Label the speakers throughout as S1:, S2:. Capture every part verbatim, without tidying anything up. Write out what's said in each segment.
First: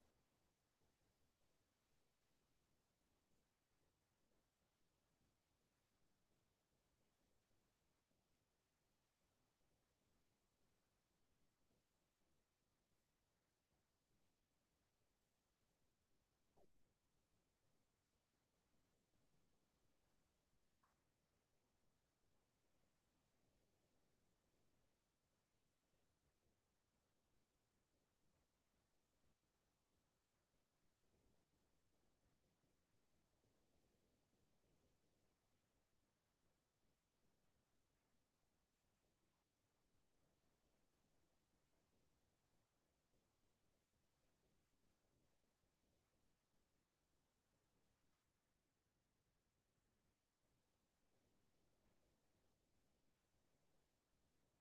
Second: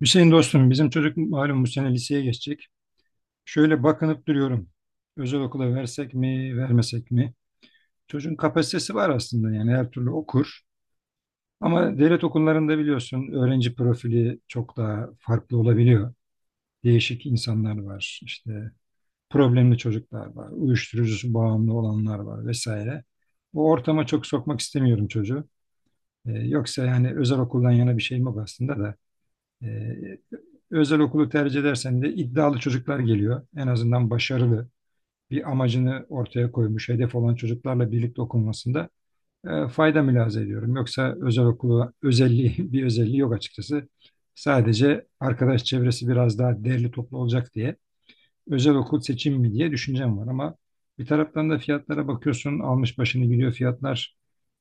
S1: Hüseyin dostum bizim çocuk malum bu sene liseye geçecek. Şöyle bakınıp duruyorum. Özel okula versek mi, vermesek mi? Çocuğun kapasitesi var aslında yani her türlü okur. Ama devlet okullarında biliyorsun öğrenci profili çok daha farklı olabiliyor. Değişik insanlar var, işte problemli çocuklar var, uyuşturucusu bağımlı olanlar var vesaire. O ortama çok sokmak istemiyorum çocuğu. Ee, yoksa yani özel okuldan yana bir şeyim yok aslında da. Ee, Özel okulu tercih edersen de iddialı çocuklar geliyor. En azından başarılı bir amacını ortaya koymuş, hedef olan çocuklarla birlikte okunmasında e, fayda mülahaza ediyorum. Yoksa özel okulu özelliği bir özelliği yok açıkçası. Sadece arkadaş çevresi biraz daha derli toplu olacak diye özel okul seçim mi diye düşüncem var ama bir taraftan da fiyatlara bakıyorsun almış başını gidiyor fiyatlar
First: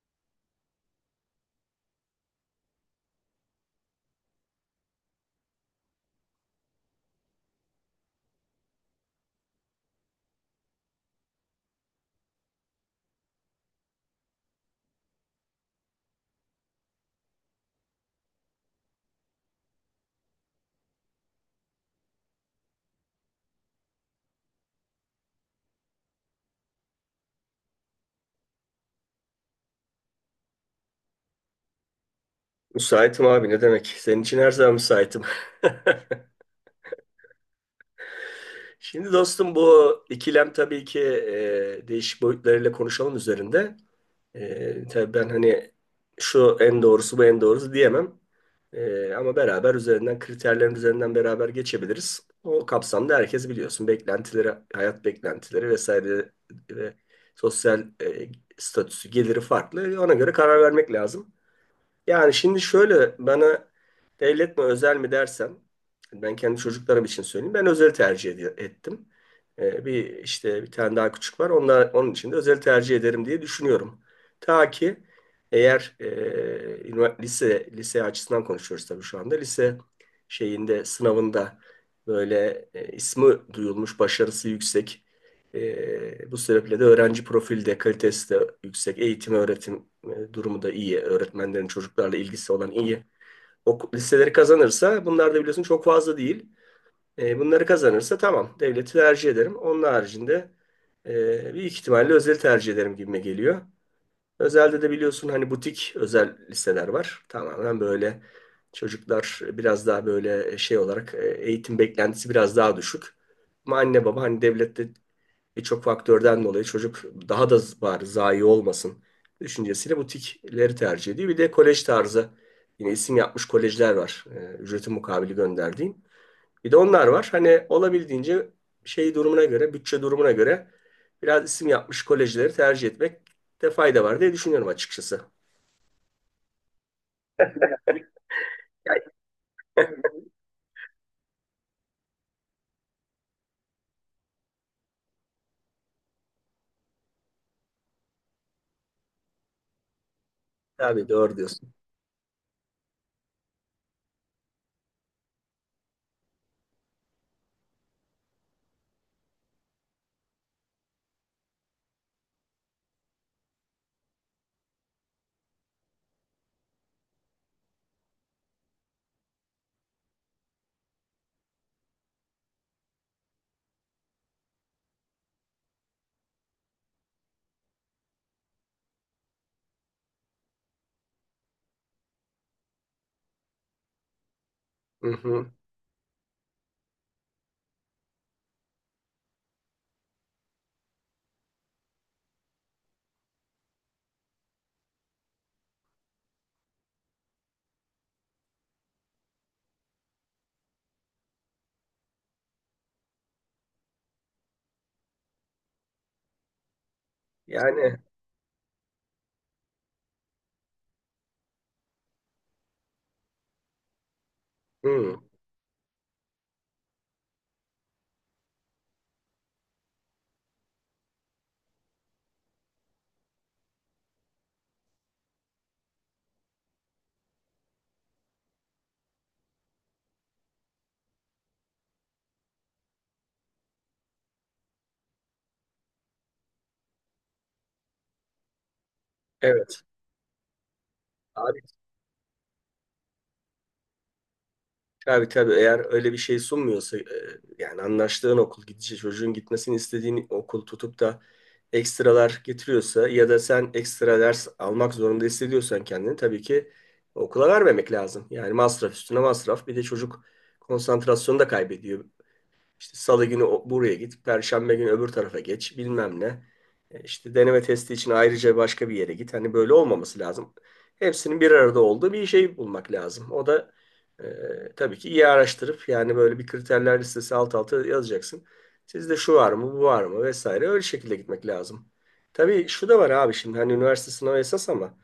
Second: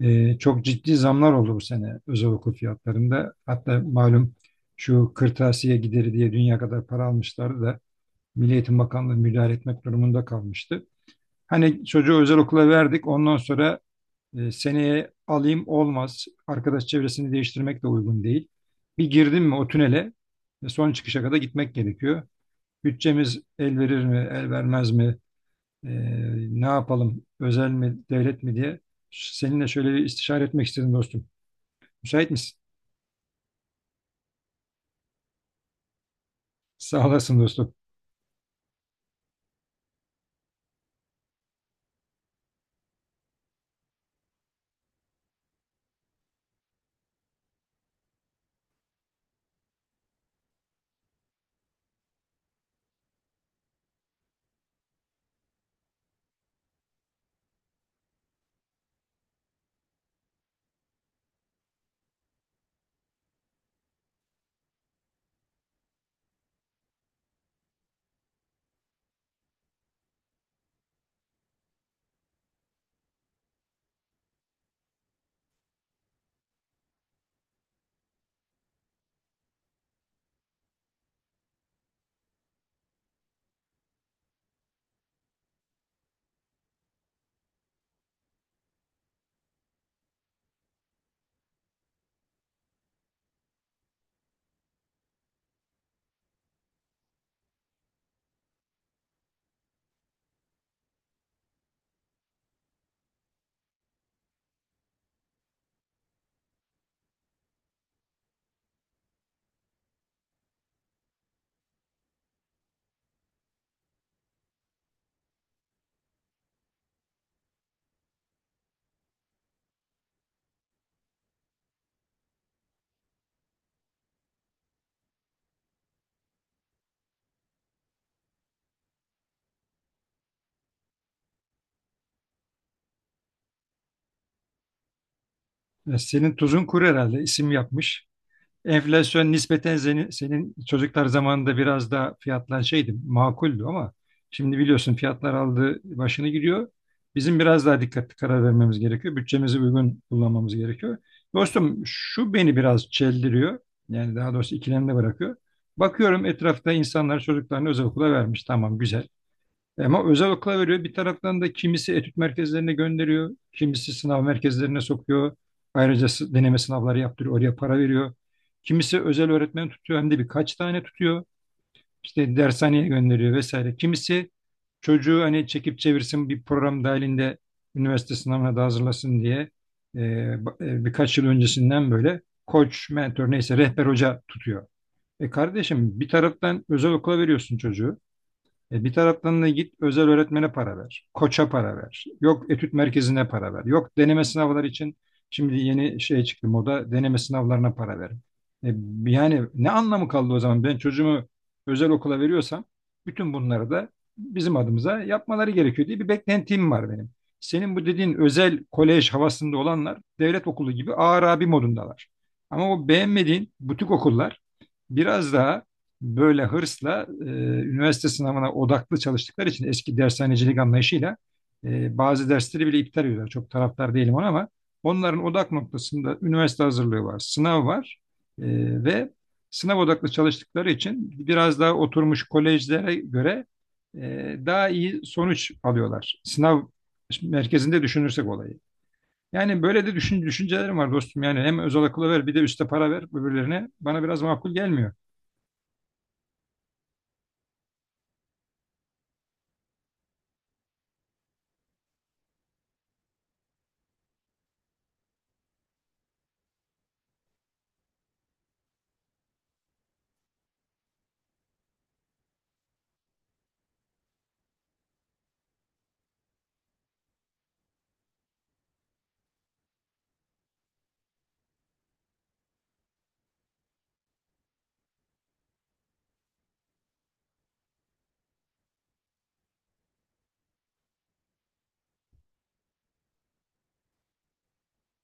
S1: e, çok ciddi zamlar oldu bu sene özel okul fiyatlarında. Hatta malum şu kırtasiye gideri diye dünya kadar para almışlardı da Milli Eğitim Bakanlığı müdahale etmek durumunda kalmıştı. Hani çocuğu özel okula verdik ondan sonra e, seneye alayım olmaz. Arkadaş çevresini değiştirmek de uygun değil. Bir girdim mi o tünele e, son çıkışa kadar gitmek gerekiyor. Bütçemiz el verir mi, el vermez mi? E, Ne yapalım, özel mi, devlet mi diye seninle şöyle bir istişare etmek istedim dostum. Müsait misin?
S2: Müsaitim abi, ne demek? Senin için her zaman müsaitim.
S1: Sağ olasın dostum.
S2: Şimdi dostum bu ikilem tabii ki e, değişik boyutlarıyla konuşalım üzerinde. E, tabii ben hani şu en doğrusu bu en doğrusu diyemem. E, ama beraber üzerinden kriterlerin üzerinden beraber geçebiliriz. O kapsamda herkes biliyorsun beklentileri, hayat beklentileri vesaire ve sosyal e, statüsü, geliri farklı. Ona göre karar vermek lazım. Yani şimdi şöyle bana devlet mi özel mi dersen ben kendi çocuklarım için söyleyeyim. Ben özel tercih ed- ettim. Ee, bir işte bir tane daha küçük var. Onlar, onun için de özel tercih ederim diye düşünüyorum. Ta ki eğer e, ünivers- lise lise açısından konuşuyoruz tabii şu anda. Lise şeyinde sınavında böyle e, ismi duyulmuş, başarısı yüksek e, bu sebeple de öğrenci profili de kalitesi de yüksek. Eğitim, öğretim e, durumu da iyi. Öğretmenlerin çocuklarla ilgisi olan iyi. O listeleri kazanırsa bunlar da biliyorsun çok fazla değil. E, bunları kazanırsa tamam, devleti tercih ederim. Onun haricinde e, büyük ihtimalle özel tercih ederim gibime geliyor. Özelde de biliyorsun hani butik özel liseler var. Tamamen böyle çocuklar biraz daha böyle şey olarak e, eğitim beklentisi biraz daha düşük. Ama anne baba hani devlette birçok faktörden dolayı çocuk daha da z- bari zayi olmasın düşüncesiyle butikleri tercih ediyor. Bir de kolej tarzı yine isim yapmış kolejler var. Ee, ücreti mukabili gönderdiğim. Bir de onlar var. Hani olabildiğince şey durumuna göre, bütçe durumuna göre biraz isim yapmış kolejleri tercih etmekte fayda var diye düşünüyorum açıkçası.
S1: E, Senin tuzun kuru herhalde isim yapmış.
S2: Ya,
S1: Enflasyon nispeten senin, senin çocuklar zamanında biraz daha fiyatlar şeydi, makuldü ama şimdi biliyorsun fiyatlar aldı başını gidiyor. Bizim biraz daha dikkatli karar vermemiz gerekiyor. Bütçemizi uygun kullanmamız gerekiyor.
S2: tabii doğru diyorsun.
S1: Dostum şu beni biraz çeldiriyor. Yani daha doğrusu ikilemde bırakıyor. Bakıyorum etrafta insanlar çocuklarını özel okula vermiş. Tamam güzel. Ama özel okula veriyor. Bir taraftan da kimisi etüt merkezlerine gönderiyor. Kimisi sınav merkezlerine sokuyor. Ayrıca sı- deneme sınavları yaptırıyor. Oraya para veriyor. Kimisi özel öğretmen tutuyor. Hem de birkaç tane tutuyor. İşte dershaneye gönderiyor vesaire. Kimisi çocuğu hani çekip çevirsin bir program dahilinde üniversite sınavına da hazırlasın diye e, ba- e, birkaç yıl öncesinden böyle koç, mentor neyse rehber hoca tutuyor.
S2: Hı
S1: E
S2: hı.
S1: kardeşim bir taraftan özel okula veriyorsun çocuğu. E, bir taraftan da git özel öğretmene para ver, koça para ver, yok etüt merkezine para ver, yok deneme sınavları için şimdi yeni şey çıktı moda deneme sınavlarına para ver. E, Yani ne anlamı kaldı o zaman ben çocuğumu özel okula veriyorsam bütün bunları da bizim adımıza yapmaları gerekiyor diye bir beklentim var benim. Senin bu
S2: Yani
S1: dediğin özel kolej havasında olanlar devlet okulu gibi ağır abi modundalar. Ama o beğenmediğin butik okullar
S2: hı,
S1: biraz daha böyle hırsla e, üniversite sınavına odaklı çalıştıkları için eski dershanecilik anlayışıyla e, bazı dersleri bile iptal ediyorlar. Çok taraftar değilim ona ama onların odak noktasında üniversite hazırlığı var, sınav var. E, Ve sınav odaklı çalıştıkları için biraz daha oturmuş kolejlere göre e, daha iyi sonuç alıyorlar. Sınav merkezinde düşünürsek olayı. Yani
S2: evet.
S1: böyle de düşün, düşüncelerim var dostum. Yani hem
S2: Abi,
S1: özel okula ver bir de üste para ver öbürlerine. Bana biraz makul gelmiyor.
S2: tabii tabii eğer öyle bir şey sunmuyorsa e, yani anlaştığın okul gidişi çocuğun gitmesini istediğin okul tutup da ekstralar getiriyorsa ya da sen ekstra ders almak zorunda hissediyorsan kendini, tabii ki okula vermemek lazım. Yani masraf üstüne masraf, bir de çocuk konsantrasyonu da kaybediyor. İşte salı günü o- buraya git, perşembe günü öbür tarafa geç, bilmem ne. E, İşte deneme testi için ayrıca başka bir yere git. Hani böyle olmaması lazım. Hepsinin bir arada olduğu bir şey bulmak lazım. O da e, tabii ki iyi araştırıp, yani böyle bir kriterler listesi alt alta yazacaksın. Sizde şu var mı, bu var mı vesaire, öyle şekilde gitmek lazım. Tabii şu da var abi, şimdi hani üniversite sınavı esas ama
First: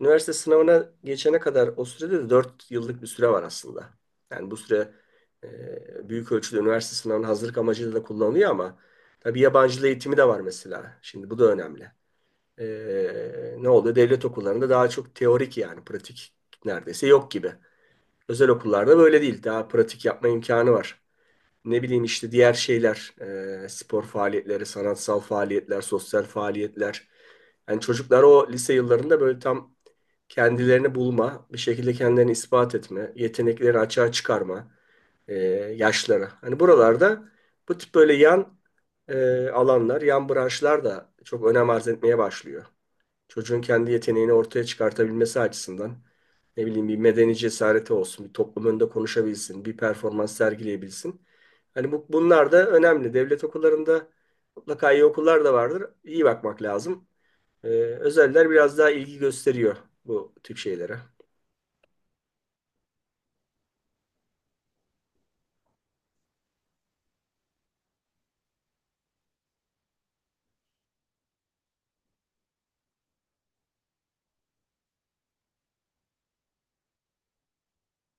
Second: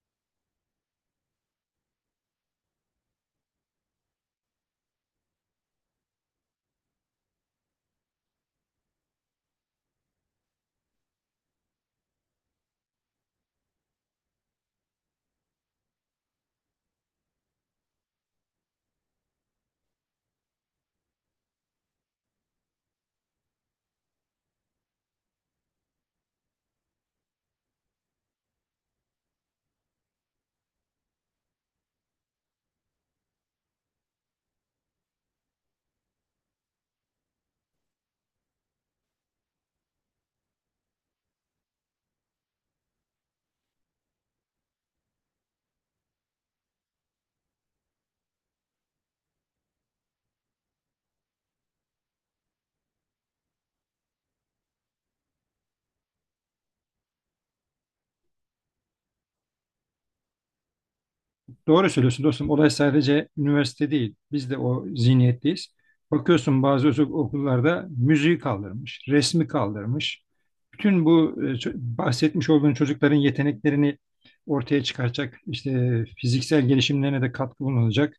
S2: üniversite sınavına geçene kadar o sürede de dört yıllık bir süre var aslında. Yani bu süre e, büyük ölçüde üniversite sınavına hazırlık amacıyla da kullanılıyor ama tabii yabancı dil eğitimi de var mesela. Şimdi bu da önemli. E, ne oluyor? Devlet okullarında daha çok teorik, yani pratik neredeyse yok gibi. Özel okullarda böyle değil. Daha pratik yapma imkanı var. Ne bileyim işte diğer şeyler, e, spor faaliyetleri, sanatsal faaliyetler, sosyal faaliyetler. Yani çocuklar o lise yıllarında böyle tam kendilerini bulma, bir şekilde kendilerini ispat etme, yetenekleri açığa çıkarma, e, yaşlara. Hani buralarda bu tip böyle yan e, alanlar, yan branşlar da çok önem arz etmeye başlıyor. Çocuğun kendi yeteneğini ortaya çıkartabilmesi açısından, ne bileyim, bir medeni cesareti olsun, bir toplum önünde konuşabilsin, bir performans sergileyebilsin. Hani bu, bunlar da önemli. Devlet okullarında mutlaka iyi okullar da vardır. İyi bakmak lazım. Ee, özeller biraz daha ilgi gösteriyor bu tip şeylere.
S1: Doğru söylüyorsun dostum. Olay sadece üniversite değil. Biz de o zihniyetteyiz. Bakıyorsun bazı özel okullarda müziği kaldırmış, resmi kaldırmış. Bütün bu e, ço- bahsetmiş olduğun çocukların yeteneklerini ortaya çıkaracak, işte fiziksel gelişimlerine de katkı bulunacak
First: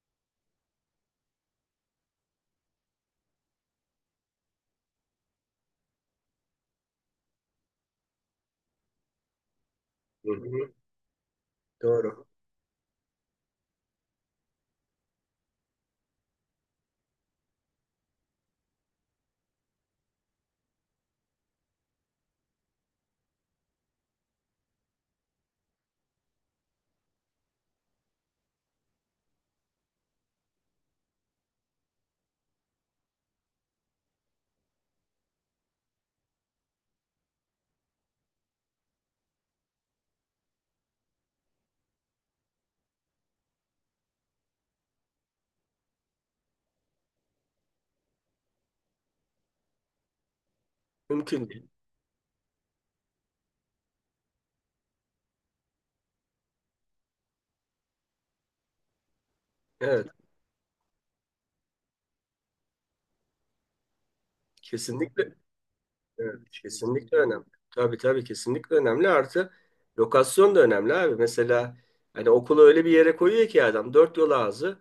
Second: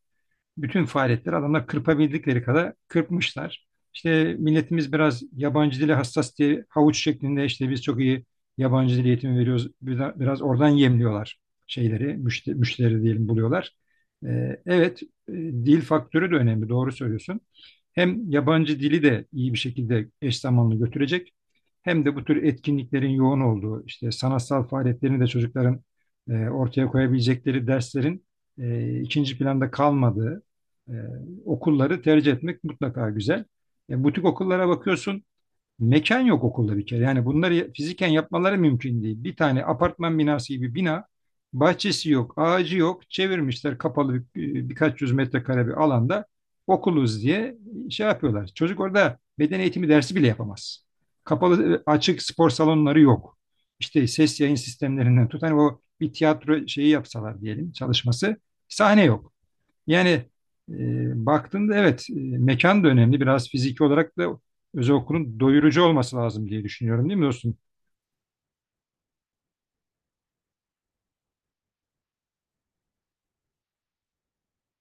S1: bütün faaliyetleri adamlar kırpabildikleri kadar kırpmışlar. İşte milletimiz biraz yabancı dile hassas diye havuç şeklinde işte biz çok iyi yabancı dil eğitimi veriyoruz.
S2: Hı
S1: Biraz, oradan
S2: hı.
S1: yemliyorlar şeyleri,
S2: Doğru.
S1: müşteri, müşteri diyelim buluyorlar. Ee, evet, e, dil faktörü de önemli, doğru söylüyorsun. Hem yabancı dili de iyi bir şekilde eş zamanlı götürecek. Hem de bu tür etkinliklerin yoğun olduğu, işte sanatsal faaliyetlerini de çocukların e, ortaya koyabilecekleri derslerin e, ikinci planda kalmadığı, e, okulları tercih etmek mutlaka güzel. E, butik okullara bakıyorsun, mekan yok okulda bir kere. Yani bunları fiziken yapmaları mümkün değil. Bir tane apartman binası gibi bina, bahçesi yok, ağacı yok. Çevirmişler kapalı bir, e, birkaç yüz metrekare bir alanda okuluz diye şey yapıyorlar. Çocuk orada beden eğitimi dersi bile yapamaz.
S2: Mümkün değil.
S1: Kapalı, e, açık spor salonları yok. İşte ses yayın sistemlerinden tut. Hani o bir tiyatro şeyi yapsalar diyelim çalışması. Sahne yok.
S2: Evet,
S1: Yani e, baktığında evet e, mekan da önemli. Biraz fiziki olarak da özel
S2: kesinlikle.
S1: okulun doyurucu olması
S2: Evet,
S1: lazım diye düşünüyorum
S2: kesinlikle
S1: değil mi
S2: önemli.
S1: dostum?
S2: Tabii tabii, kesinlikle önemli. Artı lokasyon da önemli abi. Mesela hani okulu öyle bir yere koyuyor ki adam, dört yol ağzı,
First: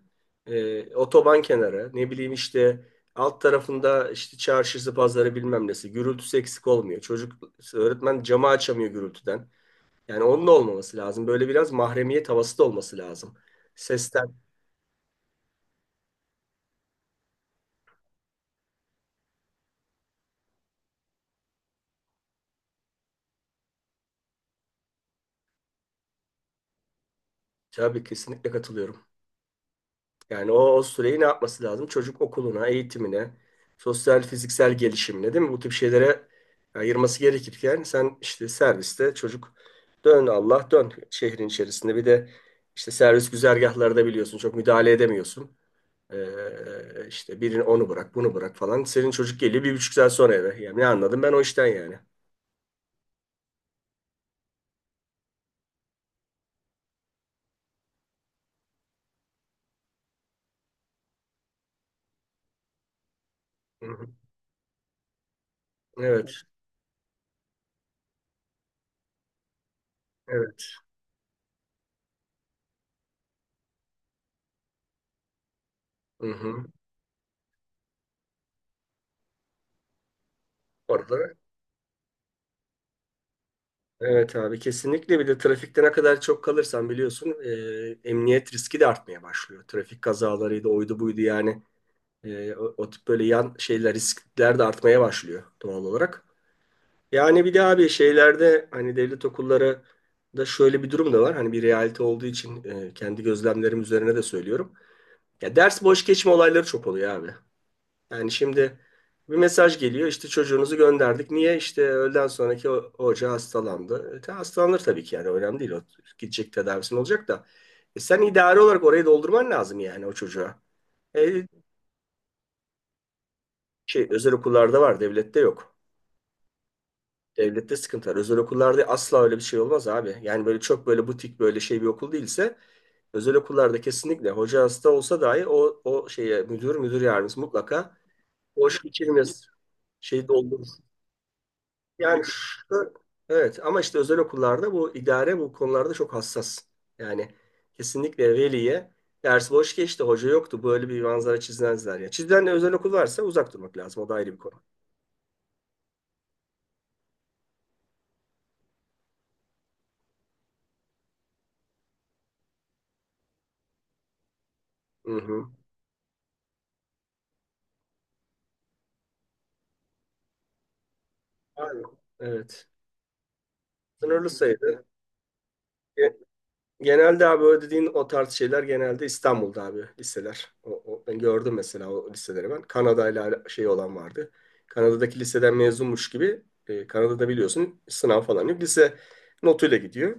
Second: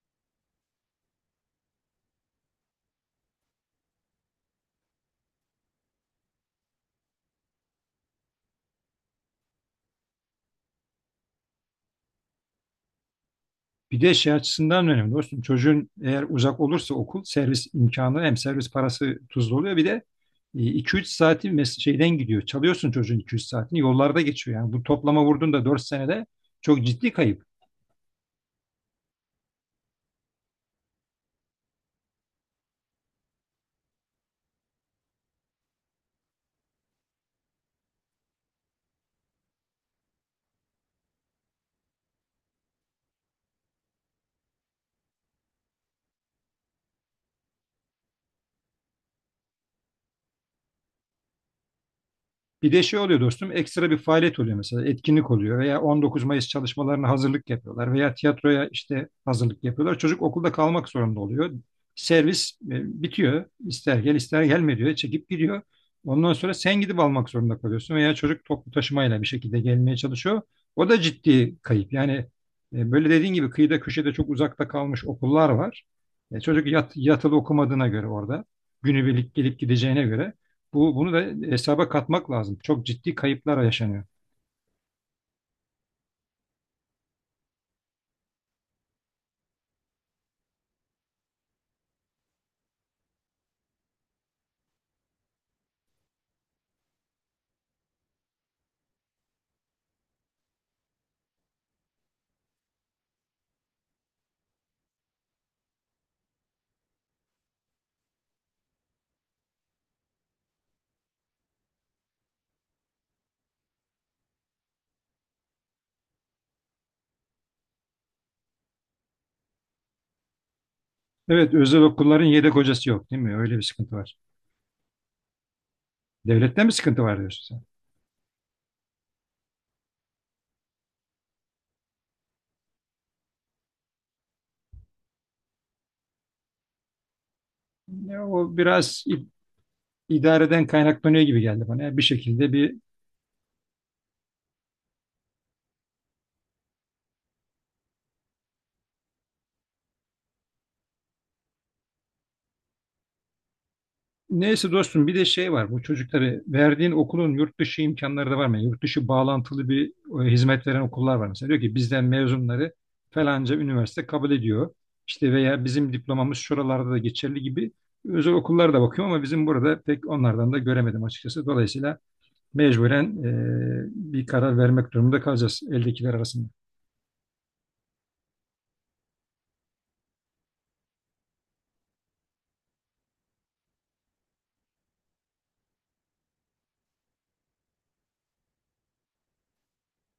S2: e, otoban kenarı, ne bileyim, işte alt tarafında işte çarşısı pazarı bilmem nesi gürültüsü eksik olmuyor. Çocuk, öğretmen camı açamıyor gürültüden. Yani onun da olmaması lazım. Böyle biraz mahremiyet havası da olması lazım.
S1: Bir de şey
S2: Sesten,
S1: açısından önemli dostum. Çocuğun eğer uzak olursa okul servis imkanı hem servis parası tuzlu oluyor bir de e, iki üç saati mes- şeyden gidiyor. Çalıyorsun çocuğun iki üç saatini yollarda geçiyor yani. Bu toplama vurduğunda dört senede çok ciddi kayıp.
S2: tabii kesinlikle katılıyorum. Yani o, o süreyi ne yapması lazım? Çocuk okuluna, eğitimine, sosyal, fiziksel gelişimine, değil mi? Bu tip şeylere ayırması gerekirken sen işte serviste çocuk dön Allah dön şehrin içerisinde. Bir de işte servis güzergahları biliyorsun, çok müdahale edemiyorsun. Ee, işte birini onu bırak bunu bırak falan. Senin çocuk geliyor bir buçuk saat sonra eve. Yani ne anladım ben o işten yani.
S1: Bir de şey oluyor dostum, ekstra bir faaliyet oluyor mesela, etkinlik oluyor veya on dokuz Mayıs çalışmalarına hazırlık yapıyorlar veya tiyatroya işte hazırlık yapıyorlar. Çocuk okulda kalmak zorunda oluyor. Servis e, bitiyor.
S2: Hı
S1: İster
S2: hı.
S1: gel ister gelme diyor. Çekip gidiyor.
S2: Evet,
S1: Ondan sonra sen gidip almak zorunda kalıyorsun veya çocuk toplu taşımayla bir şekilde gelmeye çalışıyor.
S2: evet.
S1: O da ciddi kayıp. Yani e, böyle dediğin gibi kıyıda köşede çok uzakta kalmış okullar var.
S2: Hı
S1: E,
S2: hı.
S1: çocuk yat, yatılı okumadığına göre orada günübirlik gelip gideceğine göre bu, bunu
S2: Orada.
S1: da hesaba katmak lazım. Çok ciddi kayıplar yaşanıyor.
S2: Evet abi, kesinlikle. Bir de trafikte ne kadar çok kalırsan biliyorsun e, emniyet riski de artmaya başlıyor. Trafik kazalarıydı oydu buydu yani. E, o, o tip böyle yan şeyler, riskler de artmaya başlıyor doğal olarak. Yani bir de abi, şeylerde hani devlet okulları da şöyle bir durum da var. Hani bir realite olduğu için e, kendi gözlemlerim üzerine de söylüyorum. Ya, ders boş geçme olayları çok oluyor abi. Yani şimdi bir mesaj geliyor, işte çocuğunuzu gönderdik. Niye? İşte öğleden sonraki o- hoca hastalandı. E, ta- hastalanır tabii ki, yani önemli değil. O gidecek, tedavisi olacak da. E, sen idari olarak orayı doldurman lazım yani o çocuğa. E,
S1: Evet, özel okulların yedek hocası yok, değil mi? Öyle bir sıkıntı
S2: şey
S1: var.
S2: özel okullarda var, devlette yok.
S1: Devlette mi sıkıntı var diyorsun
S2: Devlette sıkıntı var. Özel okullarda asla öyle bir şey olmaz abi. Yani böyle çok böyle butik böyle şey bir okul değilse, özel okullarda kesinlikle hoca hasta olsa dahi o o şeye müdür müdür yardımcısı mutlaka
S1: sen? Ya, o
S2: boş
S1: biraz i-
S2: geçirmez. Şeyi.
S1: idareden kaynaklanıyor gibi geldi bana. Yani bir
S2: Yani
S1: şekilde bir
S2: şu- evet, ama işte özel okullarda bu idare bu konularda çok hassas. Yani kesinlikle veliye ders boş geçti, hoca yoktu, böyle bir manzara çizmezler ya. Çizilen özel okul varsa uzak durmak lazım. O da ayrı bir konu.
S1: neyse dostum bir de şey var bu çocukları verdiğin okulun yurt dışı imkanları da var mı? Yani yurt dışı bağlantılı bir e, hizmet veren okullar var mesela. Diyor ki bizden mezunları falanca üniversite kabul ediyor.
S2: Hı
S1: İşte
S2: hı.
S1: veya bizim diplomamız şuralarda da geçerli gibi özel okullara da bakıyorum ama bizim burada pek onlardan da göremedim açıkçası.
S2: Aynen.
S1: Dolayısıyla
S2: Evet.
S1: mecburen e, bir
S2: Sınırlı
S1: karar
S2: sayıda.
S1: vermek durumunda kalacağız eldekiler arasında.
S2: Genelde abi o dediğin o tarz şeyler genelde İstanbul'da abi liseler. O, o- ben gördüm mesela o liseleri ben. Kanada'yla şey olan vardı. Kanada'daki liseden mezunmuş gibi e, Kanada'da biliyorsun sınav falan yok. Lise notuyla gidiyor.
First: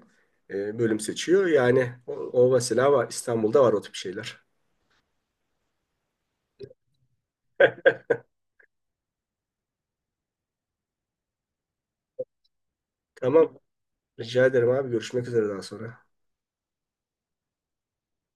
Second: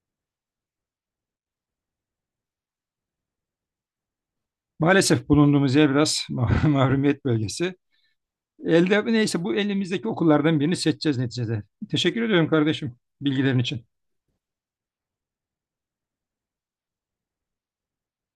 S2: E, bölüm seçiyor. Yani o, o mesela var, İstanbul'da var o tip şeyler.
S1: Maalesef bulunduğumuz yer biraz mahrumiyet bölgesi. Elde neyse bu elimizdeki okullardan birini seçeceğiz neticede. Teşekkür ediyorum kardeşim
S2: Tamam.
S1: bilgilerin için.
S2: Rica ederim abi. Görüşmek üzere daha sonra.